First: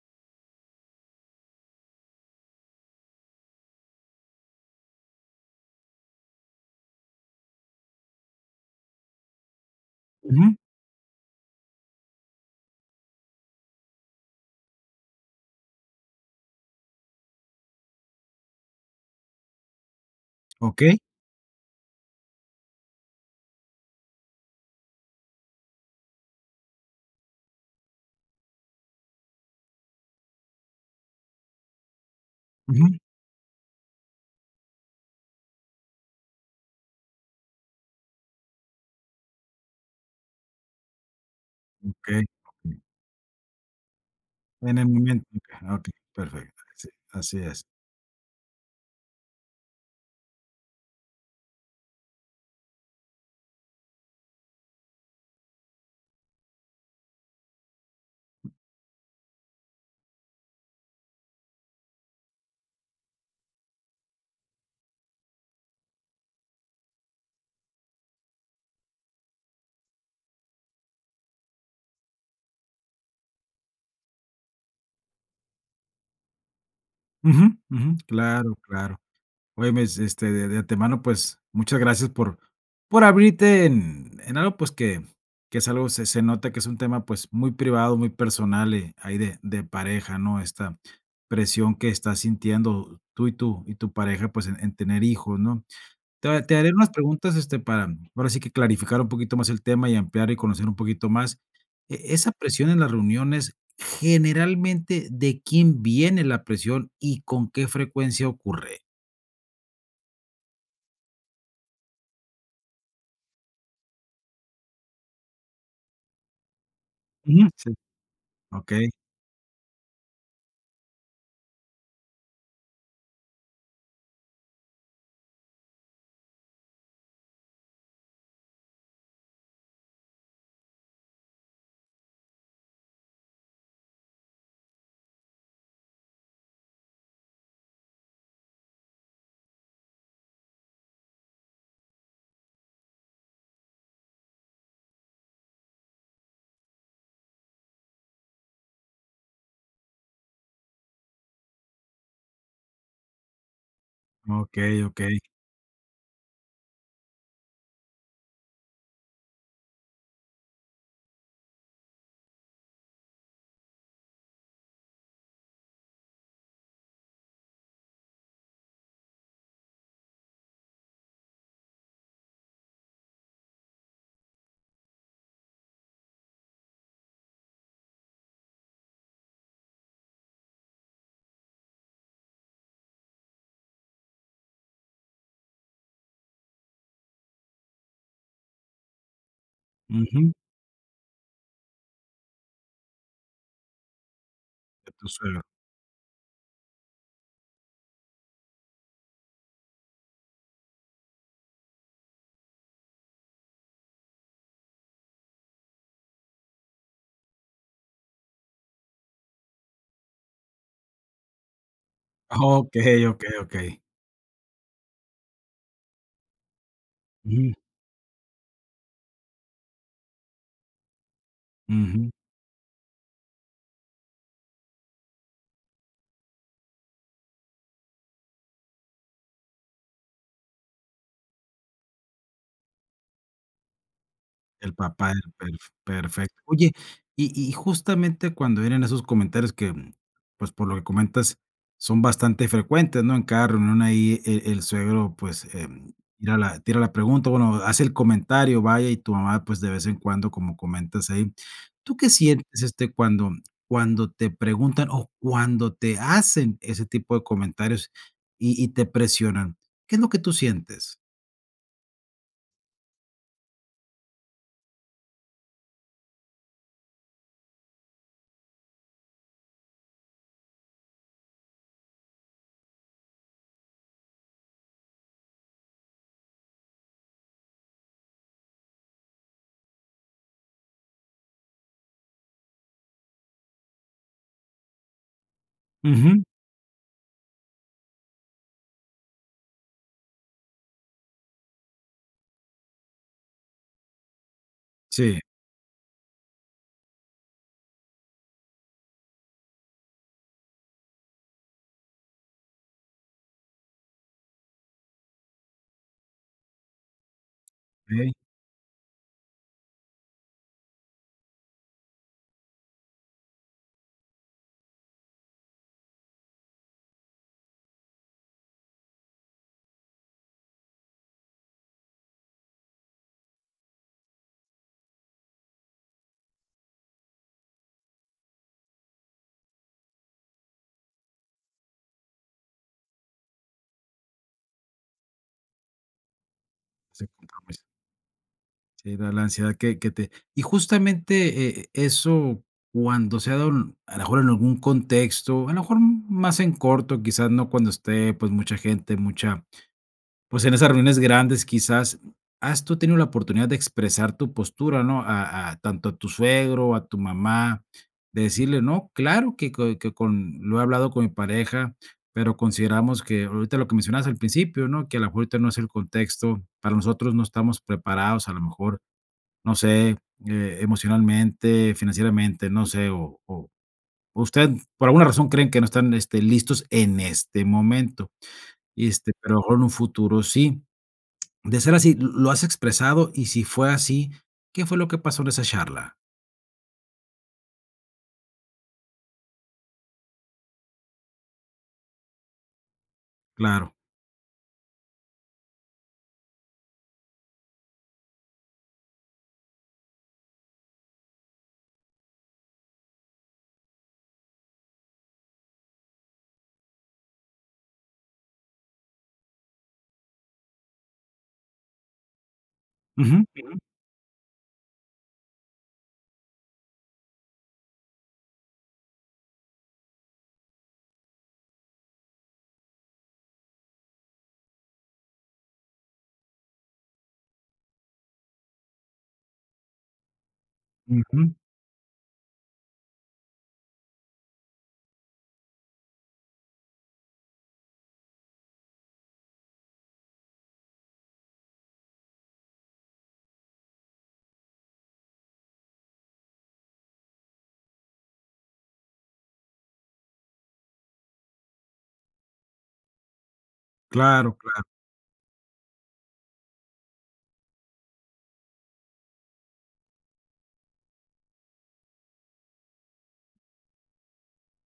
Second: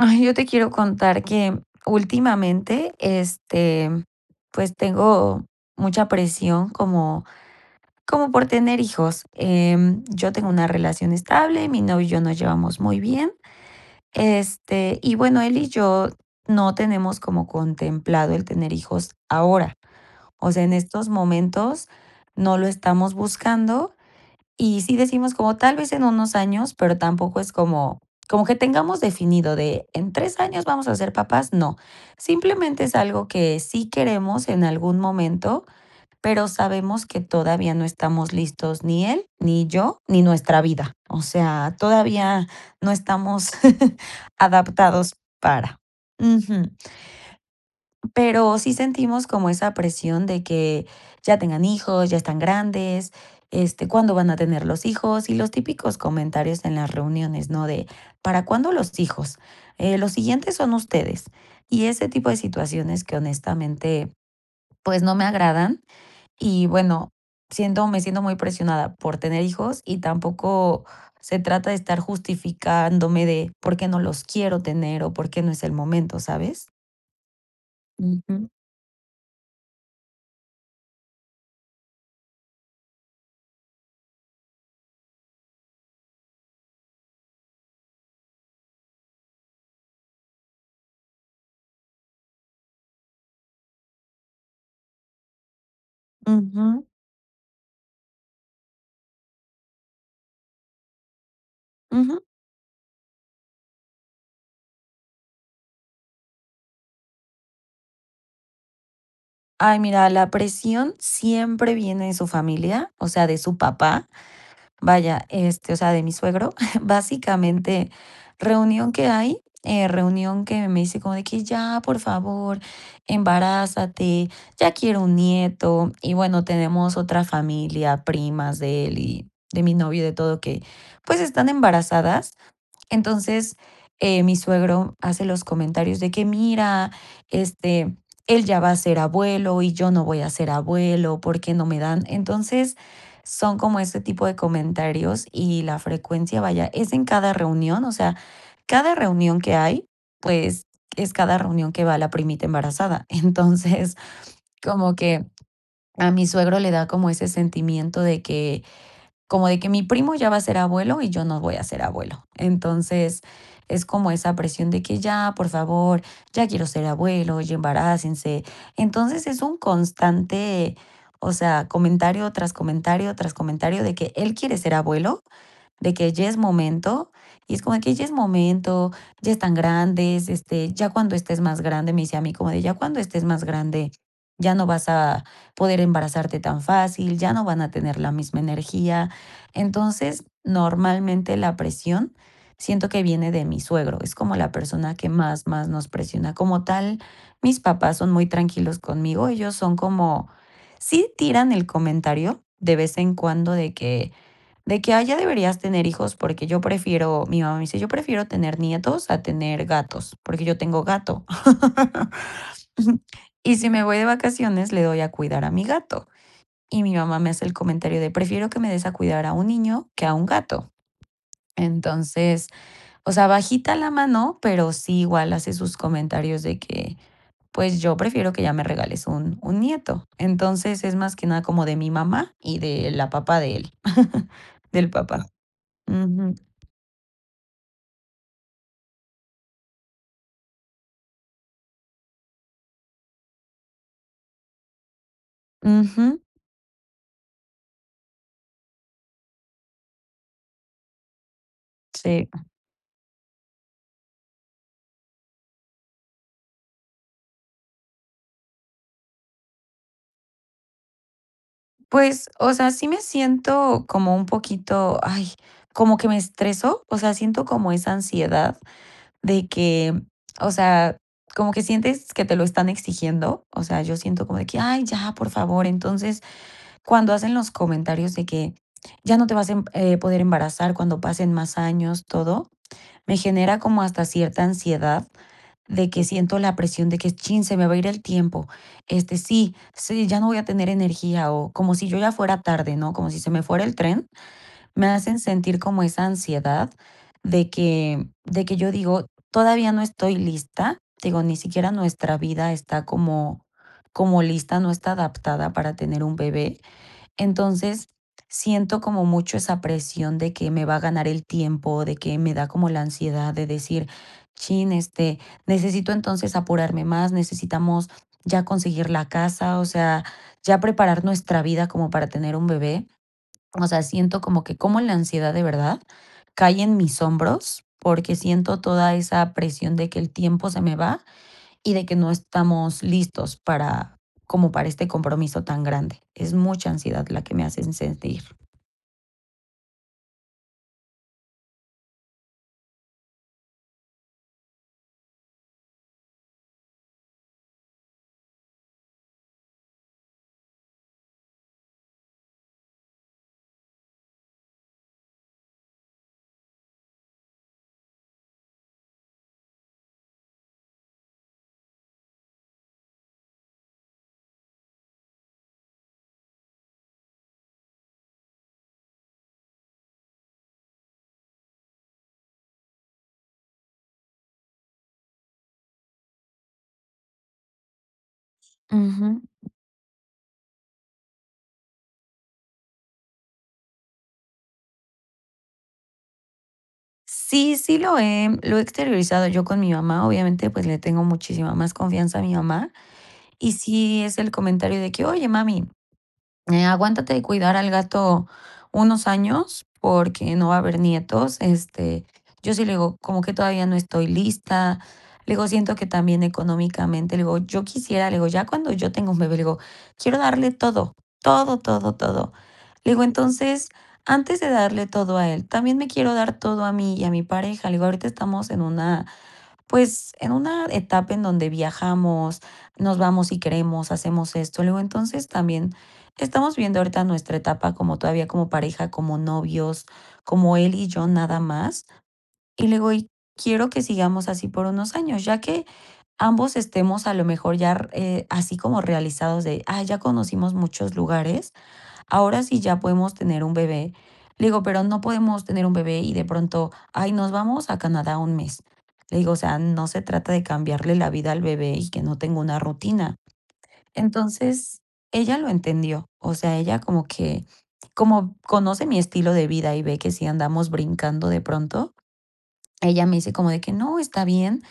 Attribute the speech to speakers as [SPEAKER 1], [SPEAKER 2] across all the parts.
[SPEAKER 1] Ay, yo te quiero contar que últimamente, este, pues, tengo mucha presión como como por tener hijos. Em, yo tengo
[SPEAKER 2] Ujú.
[SPEAKER 1] una relación estable, mi novio y yo nos llevamos muy bien. Este, y bueno, él y yo no tenemos como contemplado el tener hijos ahora. O sea, en
[SPEAKER 2] Okey.
[SPEAKER 1] estos momentos no lo estamos buscando, y sí decimos como tal vez en unos años, pero tampoco es como como que tengamos definido de en 3 años vamos a ser papás, no. Simplemente es
[SPEAKER 2] Ujú.
[SPEAKER 1] algo que sí queremos en algún momento, pero sabemos que todavía no estamos listos ni él, ni yo, ni nuestra vida. O sea,
[SPEAKER 2] Okey.
[SPEAKER 1] todavía no estamos
[SPEAKER 2] En el
[SPEAKER 1] adaptados
[SPEAKER 2] momento Ah,
[SPEAKER 1] para
[SPEAKER 2] okey. Perfecto.
[SPEAKER 1] Ujú.
[SPEAKER 2] Sí. Así es.
[SPEAKER 1] Pero sí sentimos como esa presión de que: "Ya tengan hijos, ya están grandes, este, cuándo van a tener los hijos", y los típicos comentarios en las reuniones, ¿no? De, ¿para cuándo los hijos? Eh, los siguientes son ustedes, y ese tipo de situaciones que honestamente, pues, no me agradan. Y bueno, siento me siento muy presionada por tener hijos, y tampoco se trata de estar justificándome de, por qué no los quiero tener, o, por qué no es el momento, ¿sabes?
[SPEAKER 2] Ujú, ujú.
[SPEAKER 1] Ujú.
[SPEAKER 2] Claro, claro. Oye, mes este, de de antemano, pues, muchas gracias por por abrirte en en algo, pues, que que es algo, se se nota que es un tema, pues, muy privado, muy personal, y ahí de de pareja, ¿no? Esta presión que estás sintiendo tú, y tú y tu pareja, pues, en en tener hijos, ¿no? Te ha te haré
[SPEAKER 1] Ujú.
[SPEAKER 2] unas preguntas, este, para ahora sí que clarificar un poquito más el tema, y ampliar, y conocer un poquito más. E
[SPEAKER 1] Ujú.
[SPEAKER 2] esa presión en las reuniones, generalmente, ¿de quién viene la presión y con qué frecuencia ocurre?
[SPEAKER 1] Ay, mira, la presión siempre viene de su familia, o sea, de su papá, vaya, este, o sea, de mi suegro.
[SPEAKER 2] Ujú. Sí.
[SPEAKER 1] Básicamente,
[SPEAKER 2] Okey.
[SPEAKER 1] reunión que hay, eh, reunión que me dice como de que: "Ya, por favor, embarázate, ya quiero un nieto". Y bueno, tenemos otra familia, primas de él y de mi novio, de todo que, pues, están embarazadas. Entonces, eh, mi suegro hace los comentarios de que: "Mira, este, él ya va a ser abuelo y yo no voy a ser abuelo, ¿por qué no me dan?". Entonces, son como ese tipo de comentarios y la frecuencia, vaya, es en cada reunión, o sea, cada reunión que hay, pues, es cada reunión que va la primita embarazada. Entonces,
[SPEAKER 2] Okey,
[SPEAKER 1] como
[SPEAKER 2] okey.
[SPEAKER 1] que a mi suegro le da como ese sentimiento de que como de que mi primo ya va a ser abuelo, y yo no voy a ser abuelo. Entonces, es como esa presión de que: "Ya, por favor, ya quiero ser abuelo, ya embarácense". Entonces, es un constante, o sea, comentario, tras comentario, tras comentario de que él quiere ser abuelo, de que ya es momento. Y es como de que: "Ya es momento, ya están grandes, este, ya cuando estés más grande", me dice a mí, como de: "Ya cuando estés más grande, ya no vas a poder embarazarte tan fácil, ya no van a tener la misma energía". Entonces,
[SPEAKER 2] Ujú.
[SPEAKER 1] normalmente la presión siento que viene de mi suegro, es como la
[SPEAKER 2] De
[SPEAKER 1] persona
[SPEAKER 2] tu
[SPEAKER 1] que
[SPEAKER 2] suegro.
[SPEAKER 1] más más nos presiona. Como tal, mis papás son muy tranquilos conmigo, ellos son como sí tiran el comentario de vez en cuando de que de que ya deberías tener hijos porque yo prefiero, mi mamá me dice: "Yo prefiero tener nietos a tener gatos", porque yo tengo gato.
[SPEAKER 2] Okey, okey,
[SPEAKER 1] Y si
[SPEAKER 2] okey.
[SPEAKER 1] me voy de vacaciones le doy a cuidar a mi gato, y mi mamá me hace
[SPEAKER 2] Ujú.
[SPEAKER 1] el comentario de: "Prefiero que me des a cuidar a un niño que a un gato".
[SPEAKER 2] Ujú.
[SPEAKER 1] Entonces, o sea, bajita la mano, pero sí igual hace sus comentarios de que, pues yo prefiero que ya me regales un un nieto. Entonces es más que nada como de mi mamá y de la papá de él,
[SPEAKER 2] El
[SPEAKER 1] del
[SPEAKER 2] papá, el
[SPEAKER 1] papá.
[SPEAKER 2] elf perfecto.
[SPEAKER 1] Ujú.
[SPEAKER 2] Oye, y y justamente cuando vienen esos comentarios que, mm, pues, por lo que comentas, son bastante frecuentes, ¿no? En cada reunión ahí e el suegro, pues, em,
[SPEAKER 1] Ujú.
[SPEAKER 2] tira la tira la pregunta, o, bueno, hace el comentario, vaya, y tu mamá, pues, de vez en cuando, como comentas ahí. ¿Tú qué
[SPEAKER 1] Sí.
[SPEAKER 2] sientes, este, cuando cuando te preguntan o cuando te hacen ese tipo de comentarios, y y te presionan? ¿Qué es lo que tú sientes?
[SPEAKER 1] Pues, o sea, sí me siento como un poquito, ay, como que me estresó, o sea, siento como esa ansiedad de que, o sea, como que sientes que te lo están exigiendo, o sea, yo siento como de que, ay, ya, por favor. Entonces, cuando hacen los comentarios de que: "Ya no te vas, em, eh, poder embarazar cuando pasen más años", todo, me genera como hasta cierta ansiedad de que
[SPEAKER 2] Ujú.
[SPEAKER 1] siento la presión de que chin, se me va a ir el tiempo. Este, sí, sí, ya no voy a tener energía, o, como si yo ya fuera tarde, ¿no?, como si se me fuera el tren. Me hacen
[SPEAKER 2] Sí.
[SPEAKER 1] sentir como esa ansiedad de que, de que yo digo todavía no estoy lista. Digo, ni siquiera nuestra vida está como como lista, no está adaptada para tener un bebé. Entonces,
[SPEAKER 2] Okey.
[SPEAKER 1] siento como mucho esa presión de que me va a ganar el tiempo, de que me da como la ansiedad de decir: "Chin, este, necesito entonces apurarme más, necesitamos ya conseguir la casa, o sea, ya preparar nuestra vida como para tener un bebé". O sea, siento como que cómo la ansiedad de verdad cae en mis hombros, porque siento toda esa presión de que el tiempo se me va, y de que no estamos listos para, como para este compromiso tan grande. Es mucha ansiedad
[SPEAKER 2] Ese
[SPEAKER 1] la que me
[SPEAKER 2] compromiso.
[SPEAKER 1] hacen sentir.
[SPEAKER 2] Sí, da la ansiedad que que te Y justamente, e eso cuando se ha dado, a lo mejor, en algún contexto, a lo mejor más en corto, quizás no cuando esté, pues, mucha gente, mucha pues, en esas reuniones grandes quizás, ¿has tú tenido la oportunidad de expresar tu postura, no? A a tanto a tu suegro, a tu mamá, de decirle: "No, claro que co que con lo he hablado con mi pareja, pero consideramos que ahorita" lo que mencionabas al principio, ¿no? "Que a lo mejor ahorita no es el contexto, para nosotros no estamos preparados", a lo mejor, no sé, eh, emocionalmente, financieramente, no sé, o o o usted, por alguna razón creen que no están, este, listos en este momento, y, este,
[SPEAKER 1] Ujú.
[SPEAKER 2] pero a lo mejor en un futuro sí. De ser así, ¿lo lo has expresado? Y si fue así, ¿qué fue lo que pasó en esa charla?
[SPEAKER 1] Sí, sí lo he, lo he exteriorizado yo con mi mamá. Obviamente, pues, le tengo muchísima más confianza a mi mamá. Y
[SPEAKER 2] Claro.
[SPEAKER 1] sí, es el comentario de que: "Oye, mami, eh, aguántate de cuidar al gato unos años porque no va a haber nietos". Este, yo sí le digo: "Como que todavía no estoy lista", le digo: "Siento que también económicamente", le digo: "Yo quisiera", le digo: "Ya cuando yo tenga un bebé", le digo: "Quiero darle todo, todo, todo, todo". Le digo:
[SPEAKER 2] Ujú.
[SPEAKER 1] "Entonces, antes de darle todo a él, también me quiero dar todo a mí y a mi pareja", le digo: "Ahorita estamos en una, pues, en una etapa en donde viajamos, nos vamos si queremos, hacemos esto". Le digo: "Entonces, también estamos viendo ahorita nuestra etapa como todavía como pareja, como novios, como él y yo
[SPEAKER 2] Ujú.
[SPEAKER 1] nada más", y le digo: "Y quiero que sigamos así por unos años, ya que ambos estemos a lo mejor yar eh, así como realizados de, ay, ya conocimos muchos lugares, ahora sí ya podemos tener un bebé". Le digo: "Pero no podemos tener un bebé y de pronto, ay, nos vamos a Canadá un mes". Le digo: "O sea, no se trata de cambiarle la vida al bebé y que no tenga una rutina".
[SPEAKER 2] Claro, claro.
[SPEAKER 1] Entonces, ella lo entendió. O sea, ella como que, como conoce mi estilo de vida y ve que sí andamos brincando de pronto, ella me dice como de que no, está bien.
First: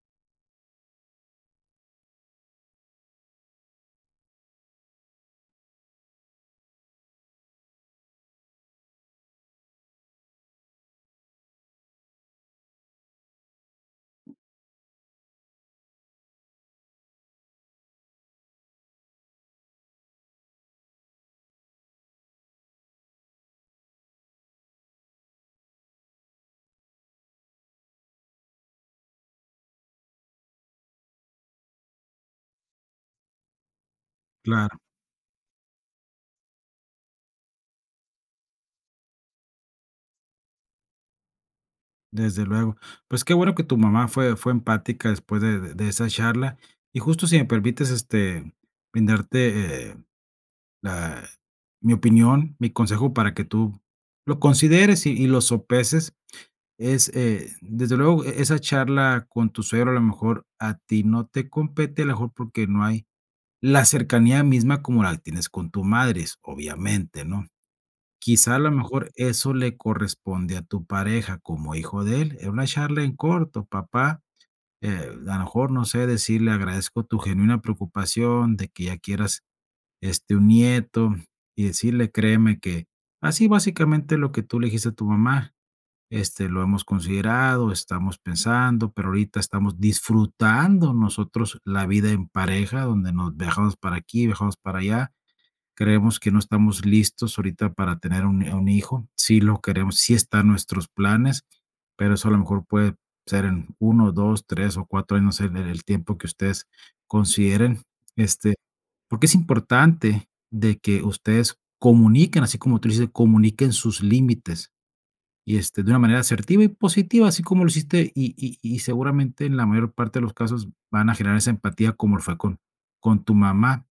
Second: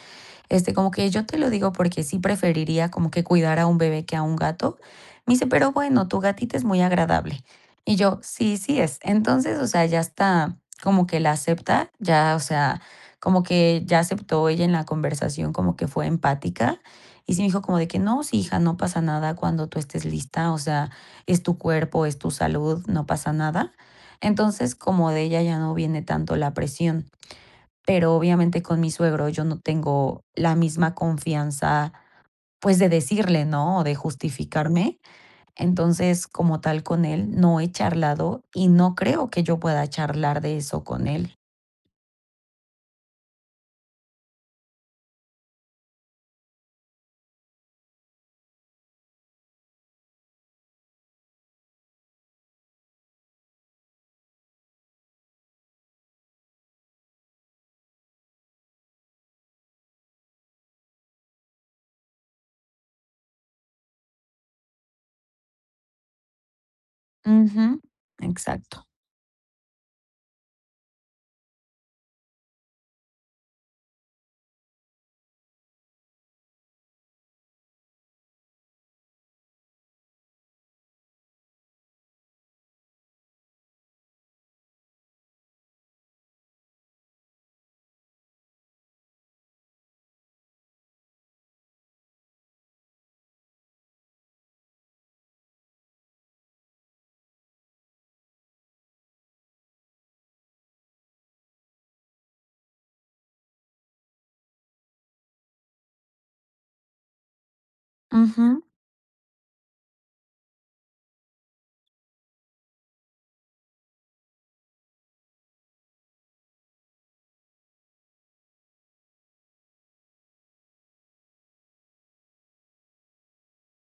[SPEAKER 1] Este, como que yo te lo digo porque sí preferiría como que cuidar a un bebé que a un gato. Me dice: "Pero, bueno, tu gatita es muy agradable". Y yo: "Sí, sí es". Entonces, o sea, ya está, como que la acepta, ya, o sea, como que ya aceptó ella en la conversación, como que fue empática. Y sí me dijo como de que: "No, sí, hija, no pasa nada cuando tú estés lista, o sea, es tu cuerpo, es tu salud, no pasa nada". Entonces, como de ella ya no viene tanto la presión. Pero, obviamente con mi suegro yo no tengo la misma confianza, pues de decirle, ¿no?, o de
[SPEAKER 2] Claro.
[SPEAKER 1] justificarme. Entonces, como tal con él no he charlado, y no creo que yo pueda charlar de eso con él.
[SPEAKER 2] Desde luego. Pues qué bueno que tu mamá fue fue empática después de de esa charla, y justo si me permites, este, brindarte, eh, la mi opinión, mi consejo para que tú lo consideres y y lo sopeses es, eh, desde luego, e esa charla con tu suegro, a lo mejor, a ti no te compete, a lo mejor, porque no hay la cercanía misma como la tienes con tu madre, obviamente, ¿no?,
[SPEAKER 1] Ujú.
[SPEAKER 2] quizá a lo
[SPEAKER 1] Exacto.
[SPEAKER 2] mejor eso le corresponde a tu pareja como hijo de él, es una charla en corto. Papá, eh, a lo mejor, no sé, decirle, agradezco tu genuina preocupación de que ya quieras, este, un nieto, y decirle créeme que, así básicamente lo que tú le dijiste a tu mamá, este, lo hemos considerado, estamos pensando, pero ahorita estamos disfrutando nosotros la vida en pareja, donde nos viajamos para aquí, viajamos para allá. Creemos que no estamos listos ahorita para tener un un hijo, sí lo queremos, sí está en nuestros planes, pero eso a lo mejor puede ser en 1, 2, 3 o 4 años, no sé, en en el tiempo que ustedes consideren. Este,
[SPEAKER 1] Ujú.
[SPEAKER 2] porque es importante de que ustedes comuniquen, así como tú dices, comuniquen sus límites y, este, de una manera asertiva y positiva, así como lo hiciste. Y y y seguramente, en la mayor parte de los casos van a generar esa empatía como lo fue con con tu mamá,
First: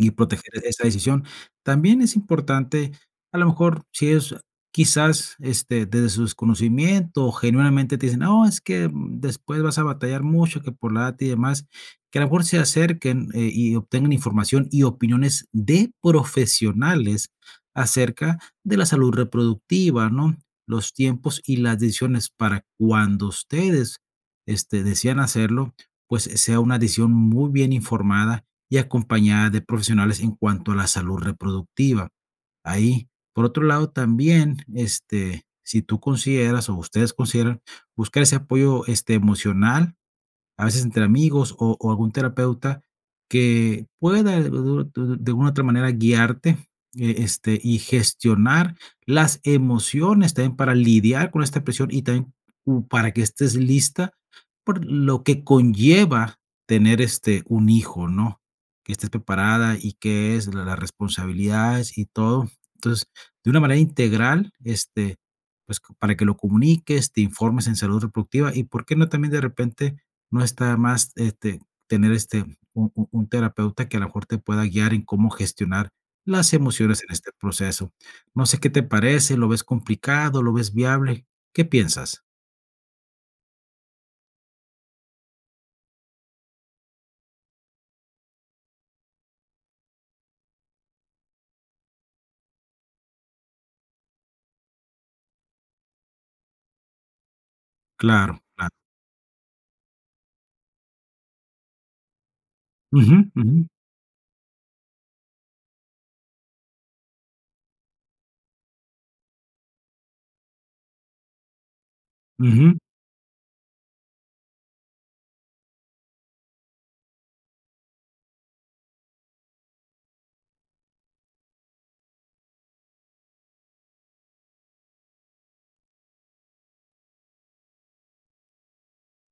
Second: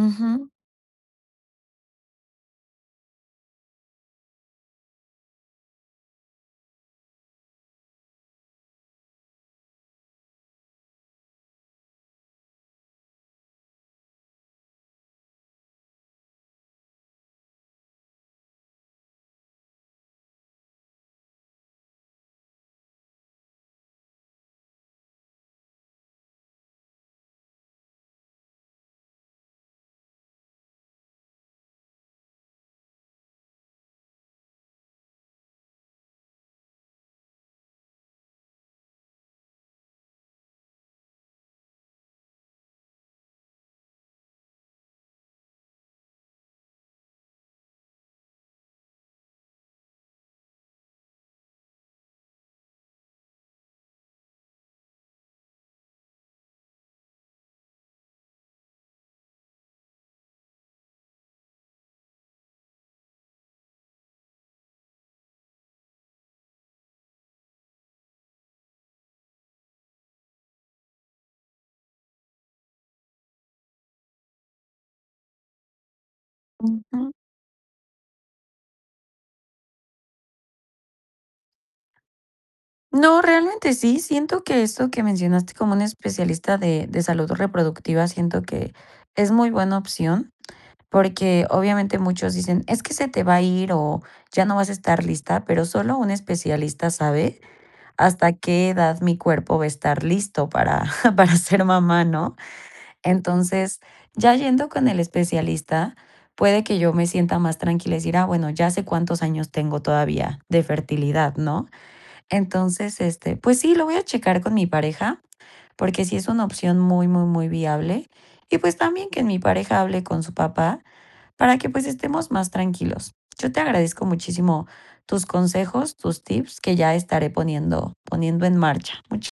[SPEAKER 2] y proteger esa decisión. También es importante, a lo mejor, si ellos quizás, este, desde su desconocimiento, genuinamente te dicen, no, es que después vas a batallar mucho, que por la data y demás, que a lo mejor se acerquen, eh, y obtengan información y opiniones de profesionales acerca de la salud reproductiva, ¿no?, los tiempos y las decisiones para cuando ustedes, este, desean hacerlo, pues, eh, sea una decisión muy bien informada y acompañada de profesionales en cuanto a la salud reproductiva. Ahí, por otro lado, también, este, si tú consideras, o ustedes consideran buscar ese apoyo, este, emocional, a veces entre amigos, o o algún terapeuta que pueda d d d de alguna otra manera guiarte, e este, y gestionar las emociones también para lidiar con esta presión y también, uh, para que estés lista por lo que conlleva tener, este, un hijo, ¿no?, que estés preparada y qué es la las responsabilidades y todo. Entonces, de una manera integral, este, pues, para que lo comuniques, te informes en salud reproductiva, y por qué no también de repente no está de más, este, tener, este, un un un terapeuta que a lo mejor te pueda guiar en cómo gestionar las emociones en
[SPEAKER 1] Ujú.
[SPEAKER 2] este proceso. No sé qué te parece, ¿lo ves complicado?, ¿lo ves viable?, ¿qué piensas?
[SPEAKER 1] No, realmente sí, siento que eso que mencionaste como un especialista de de salud reproductiva siento que es muy buena opción. Porque, obviamente, muchos dicen: "Es que se te va a ir o ya no vas a estar lista", pero, solo un especialista sabe hasta
[SPEAKER 2] Claro,
[SPEAKER 1] qué
[SPEAKER 2] claro.
[SPEAKER 1] edad mi cuerpo va a estar listo para para ser mamá, ¿no?,
[SPEAKER 2] Ujú, ujú.
[SPEAKER 1] entonces, ya yendo con el especialista, puede que yo me sienta más tranquila y decir: "Ah, bueno, ya sé cuántos años tengo todavía de fertilidad", ¿no?,
[SPEAKER 2] Ujú.
[SPEAKER 1] entonces, este, pues sí, lo voy a checar con mi pareja porque sí es una opción muy, muy, muy viable y pues también que mi pareja hable con su papá para que, pues, estemos más tranquilos. Yo te agradezco muchísimo tus consejos, tus tips que ya estaré poniendo poniendo en marcha, mucha